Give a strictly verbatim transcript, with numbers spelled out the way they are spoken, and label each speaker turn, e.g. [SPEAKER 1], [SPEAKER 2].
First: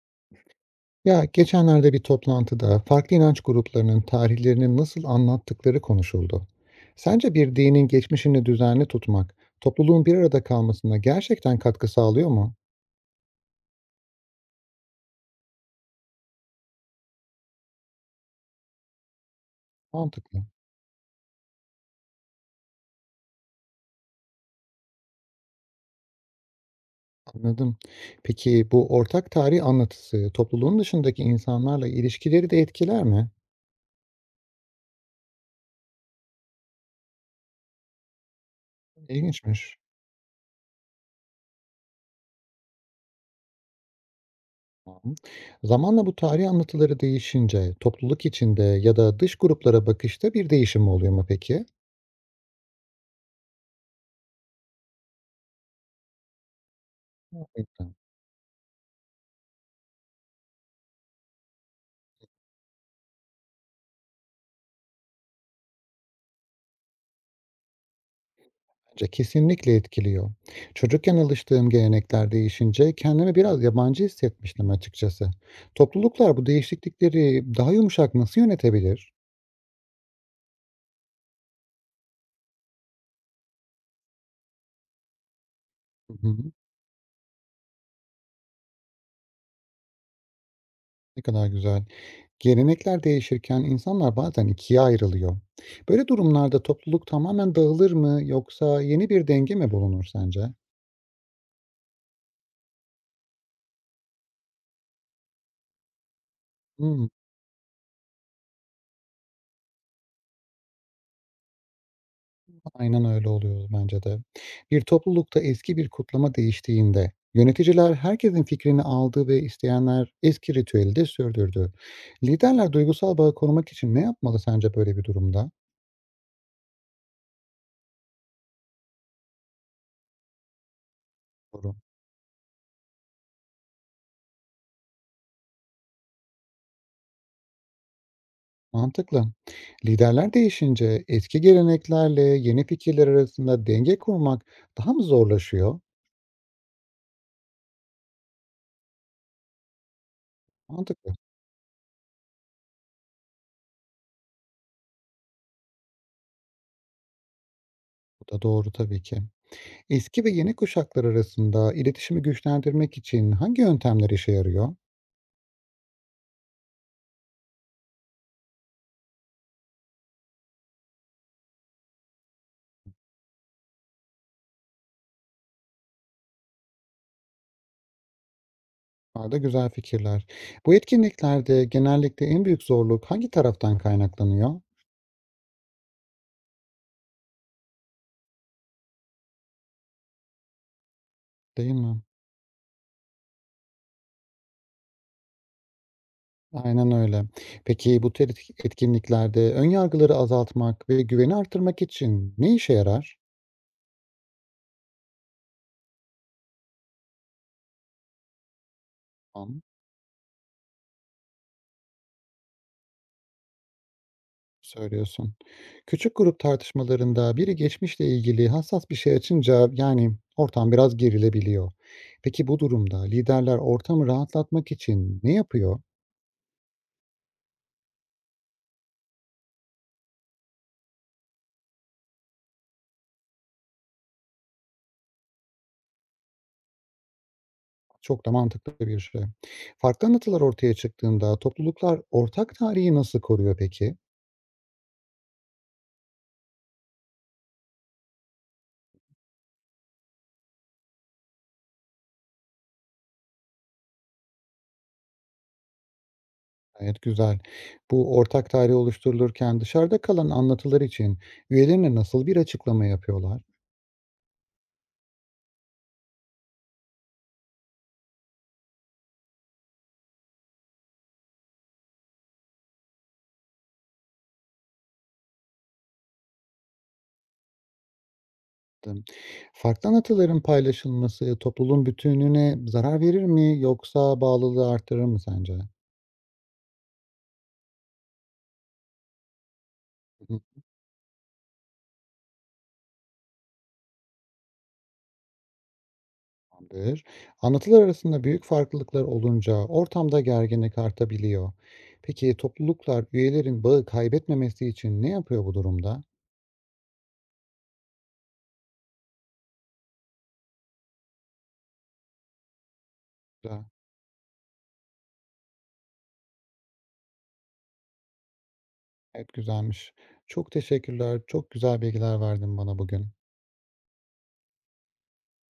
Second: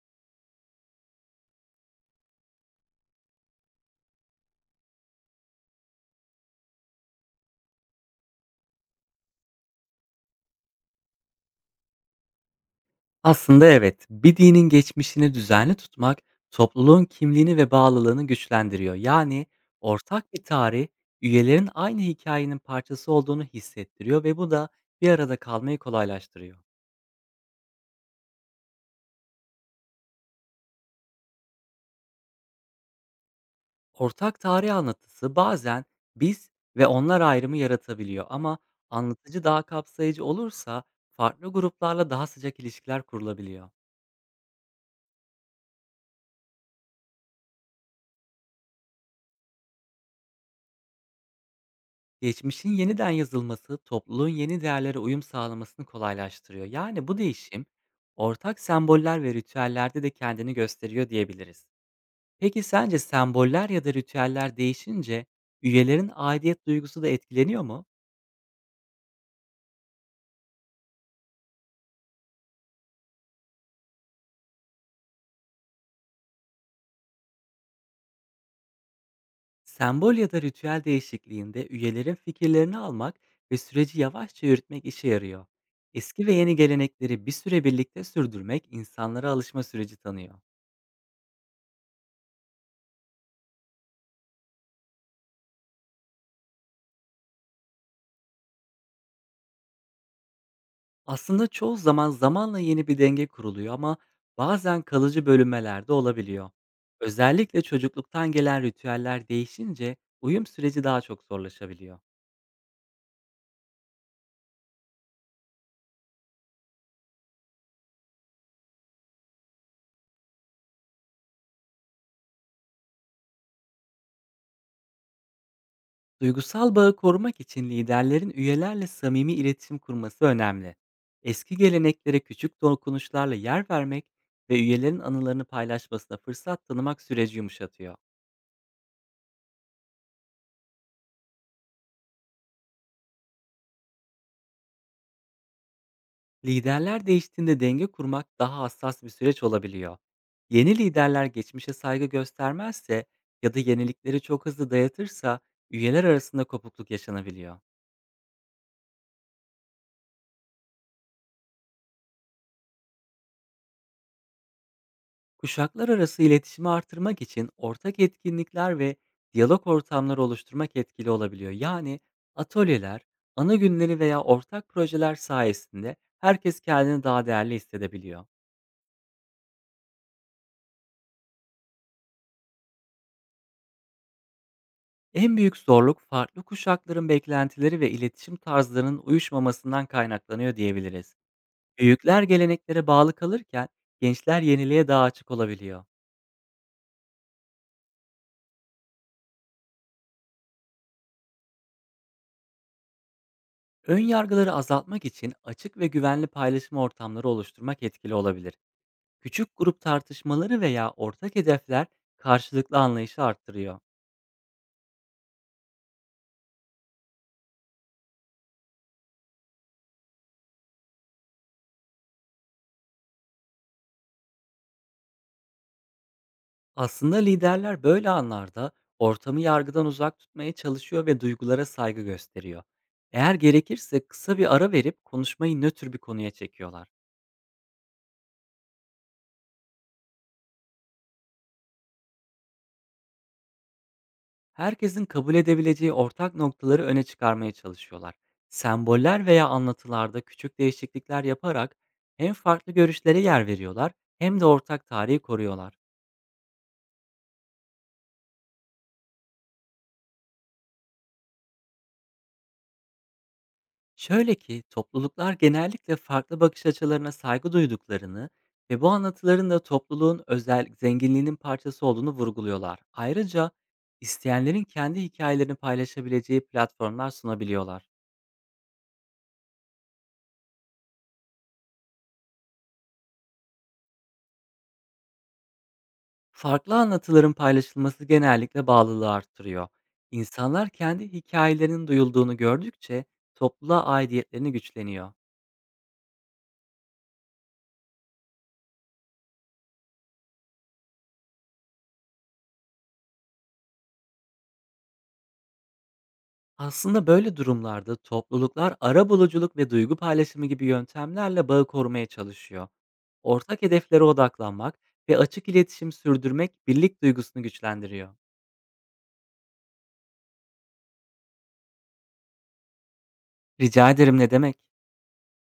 [SPEAKER 1] Ya geçenlerde bir toplantıda farklı inanç gruplarının tarihlerini nasıl anlattıkları konuşuldu. Sence bir dinin geçmişini düzenli tutmak, topluluğun bir arada kalmasına gerçekten katkı sağlıyor mu?
[SPEAKER 2] Aslında evet, bir dinin geçmişini düzenli tutmak topluluğun kimliğini ve bağlılığını güçlendiriyor. Yani ortak bir
[SPEAKER 1] Mantıklı.
[SPEAKER 2] tarih üyelerin aynı hikayenin parçası olduğunu hissettiriyor ve bu da bir arada kalmayı kolaylaştırıyor.
[SPEAKER 1] Anladım. Peki bu ortak tarih anlatısı topluluğun dışındaki insanlarla ilişkileri de etkiler mi?
[SPEAKER 2] Ortak tarih anlatısı bazen biz ve onlar ayrımı yaratabiliyor, ama anlatıcı daha
[SPEAKER 1] İlginçmiş.
[SPEAKER 2] kapsayıcı olursa farklı gruplarla daha sıcak ilişkiler kurulabiliyor.
[SPEAKER 1] Tamam. Zamanla bu tarih anlatıları değişince topluluk içinde ya da dış gruplara bakışta bir değişim oluyor mu peki?
[SPEAKER 2] Geçmişin yeniden yazılması, topluluğun yeni değerlere uyum sağlamasını kolaylaştırıyor. Yani bu değişim, ortak semboller ve ritüellerde de kendini gösteriyor diyebiliriz. Peki sence semboller ya da ritüeller değişince üyelerin aidiyet duygusu da etkileniyor mu?
[SPEAKER 1] Bence kesinlikle etkiliyor. Çocukken alıştığım gelenekler değişince kendimi biraz yabancı hissetmiştim açıkçası. Topluluklar bu değişiklikleri daha yumuşak nasıl yönetebilir?
[SPEAKER 2] Sembol ya da ritüel değişikliğinde üyelerin fikirlerini almak ve süreci yavaşça yürütmek işe yarıyor.
[SPEAKER 1] Hı
[SPEAKER 2] Eski ve
[SPEAKER 1] hı,
[SPEAKER 2] yeni gelenekleri bir süre birlikte sürdürmek insanlara alışma süreci tanıyor.
[SPEAKER 1] ne kadar güzel. Gelenekler değişirken insanlar bazen ikiye ayrılıyor. Böyle durumlarda topluluk tamamen dağılır mı yoksa yeni bir denge mi bulunur sence?
[SPEAKER 2] Aslında çoğu zaman zamanla yeni bir denge kuruluyor, ama bazen kalıcı bölünmeler de olabiliyor.
[SPEAKER 1] Hmm.
[SPEAKER 2] Özellikle çocukluktan gelen ritüeller değişince uyum süreci daha çok zorlaşabiliyor.
[SPEAKER 1] Aynen öyle oluyor bence de. Bir toplulukta eski bir kutlama değiştiğinde yöneticiler herkesin fikrini aldı ve isteyenler eski ritüeli de sürdürdü. Liderler duygusal bağı korumak için ne yapmalı sence böyle bir durumda?
[SPEAKER 2] Duygusal bağı korumak için liderlerin üyelerle samimi iletişim kurması önemli. Eski
[SPEAKER 1] Doğru.
[SPEAKER 2] geleneklere küçük dokunuşlarla yer vermek ve üyelerin anılarını paylaşmasına fırsat tanımak süreci yumuşatıyor.
[SPEAKER 1] Mantıklı. Liderler değişince eski geleneklerle yeni fikirler arasında denge kurmak daha mı zorlaşıyor?
[SPEAKER 2] Liderler değiştiğinde denge kurmak daha hassas bir süreç olabiliyor. Yeni
[SPEAKER 1] Mantıklı.
[SPEAKER 2] liderler geçmişe saygı göstermezse ya da yenilikleri çok hızlı dayatırsa üyeler arasında kopukluk yaşanabiliyor.
[SPEAKER 1] Bu da doğru tabii ki. Eski ve yeni kuşaklar arasında iletişimi güçlendirmek için hangi yöntemler işe yarıyor?
[SPEAKER 2] Kuşaklar arası iletişimi artırmak için ortak etkinlikler ve diyalog ortamları oluşturmak etkili olabiliyor. Yani atölyeler, ana günleri veya ortak projeler sayesinde herkes kendini daha değerli hissedebiliyor.
[SPEAKER 1] Bunlar da güzel fikirler. Bu etkinliklerde genellikle en büyük zorluk hangi taraftan kaynaklanıyor,
[SPEAKER 2] En büyük zorluk farklı kuşakların beklentileri ve iletişim tarzlarının uyuşmamasından kaynaklanıyor diyebiliriz.
[SPEAKER 1] değil mi?
[SPEAKER 2] Büyükler geleneklere bağlı kalırken gençler yeniliğe daha açık olabiliyor.
[SPEAKER 1] Aynen öyle. Peki bu tür etki- etkinliklerde ön yargıları azaltmak ve güveni artırmak için ne işe yarar?
[SPEAKER 2] Ön yargıları azaltmak için açık ve güvenli paylaşım ortamları oluşturmak etkili olabilir. Küçük
[SPEAKER 1] Tamam,
[SPEAKER 2] grup tartışmaları veya ortak hedefler karşılıklı anlayışı arttırıyor.
[SPEAKER 1] söylüyorsun. Küçük grup tartışmalarında biri geçmişle ilgili hassas bir şey açınca yani ortam biraz gerilebiliyor. Peki bu durumda liderler ortamı rahatlatmak için ne yapıyor?
[SPEAKER 2] Aslında liderler böyle anlarda ortamı yargıdan uzak tutmaya çalışıyor ve duygulara saygı gösteriyor. Eğer gerekirse kısa bir ara verip konuşmayı nötr bir konuya çekiyorlar.
[SPEAKER 1] Çok da mantıklı bir şey. Farklı anlatılar ortaya çıktığında topluluklar ortak tarihi nasıl koruyor peki?
[SPEAKER 2] Herkesin kabul edebileceği ortak noktaları öne çıkarmaya çalışıyorlar. Semboller veya anlatılarda küçük değişiklikler yaparak hem farklı görüşlere yer veriyorlar, hem de ortak tarihi koruyorlar.
[SPEAKER 1] Evet, güzel. Bu ortak tarih oluşturulurken dışarıda kalan anlatılar için üyelerine nasıl bir açıklama yapıyorlar?
[SPEAKER 2] Şöyle ki, topluluklar genellikle farklı bakış açılarına saygı duyduklarını ve bu anlatıların da topluluğun özel zenginliğinin parçası olduğunu vurguluyorlar. Ayrıca isteyenlerin kendi hikayelerini paylaşabileceği platformlar sunabiliyorlar.
[SPEAKER 1] Dım. Farklı anlatıların paylaşılması topluluğun bütünlüğüne zarar verir mi yoksa bağlılığı arttırır mı sence?
[SPEAKER 2] Farklı anlatıların paylaşılması genellikle bağlılığı arttırıyor. İnsanlar kendi hikayelerinin duyulduğunu gördükçe topluluğa aidiyetlerini güçleniyor.
[SPEAKER 1] Dır. Anlatılar arasında büyük farklılıklar olunca ortamda gerginlik artabiliyor. Peki topluluklar üyelerin bağı kaybetmemesi için ne yapıyor bu durumda?
[SPEAKER 2] Aslında böyle durumlarda topluluklar arabuluculuk ve duygu paylaşımı gibi yöntemlerle bağı korumaya çalışıyor. Ortak
[SPEAKER 1] Güzel.
[SPEAKER 2] hedeflere odaklanmak ve açık iletişim sürdürmek birlik duygusunu güçlendiriyor.
[SPEAKER 1] Evet, güzelmiş. Çok teşekkürler. Çok güzel bilgiler verdin bana bugün.
[SPEAKER 2] Rica ederim, ne demek?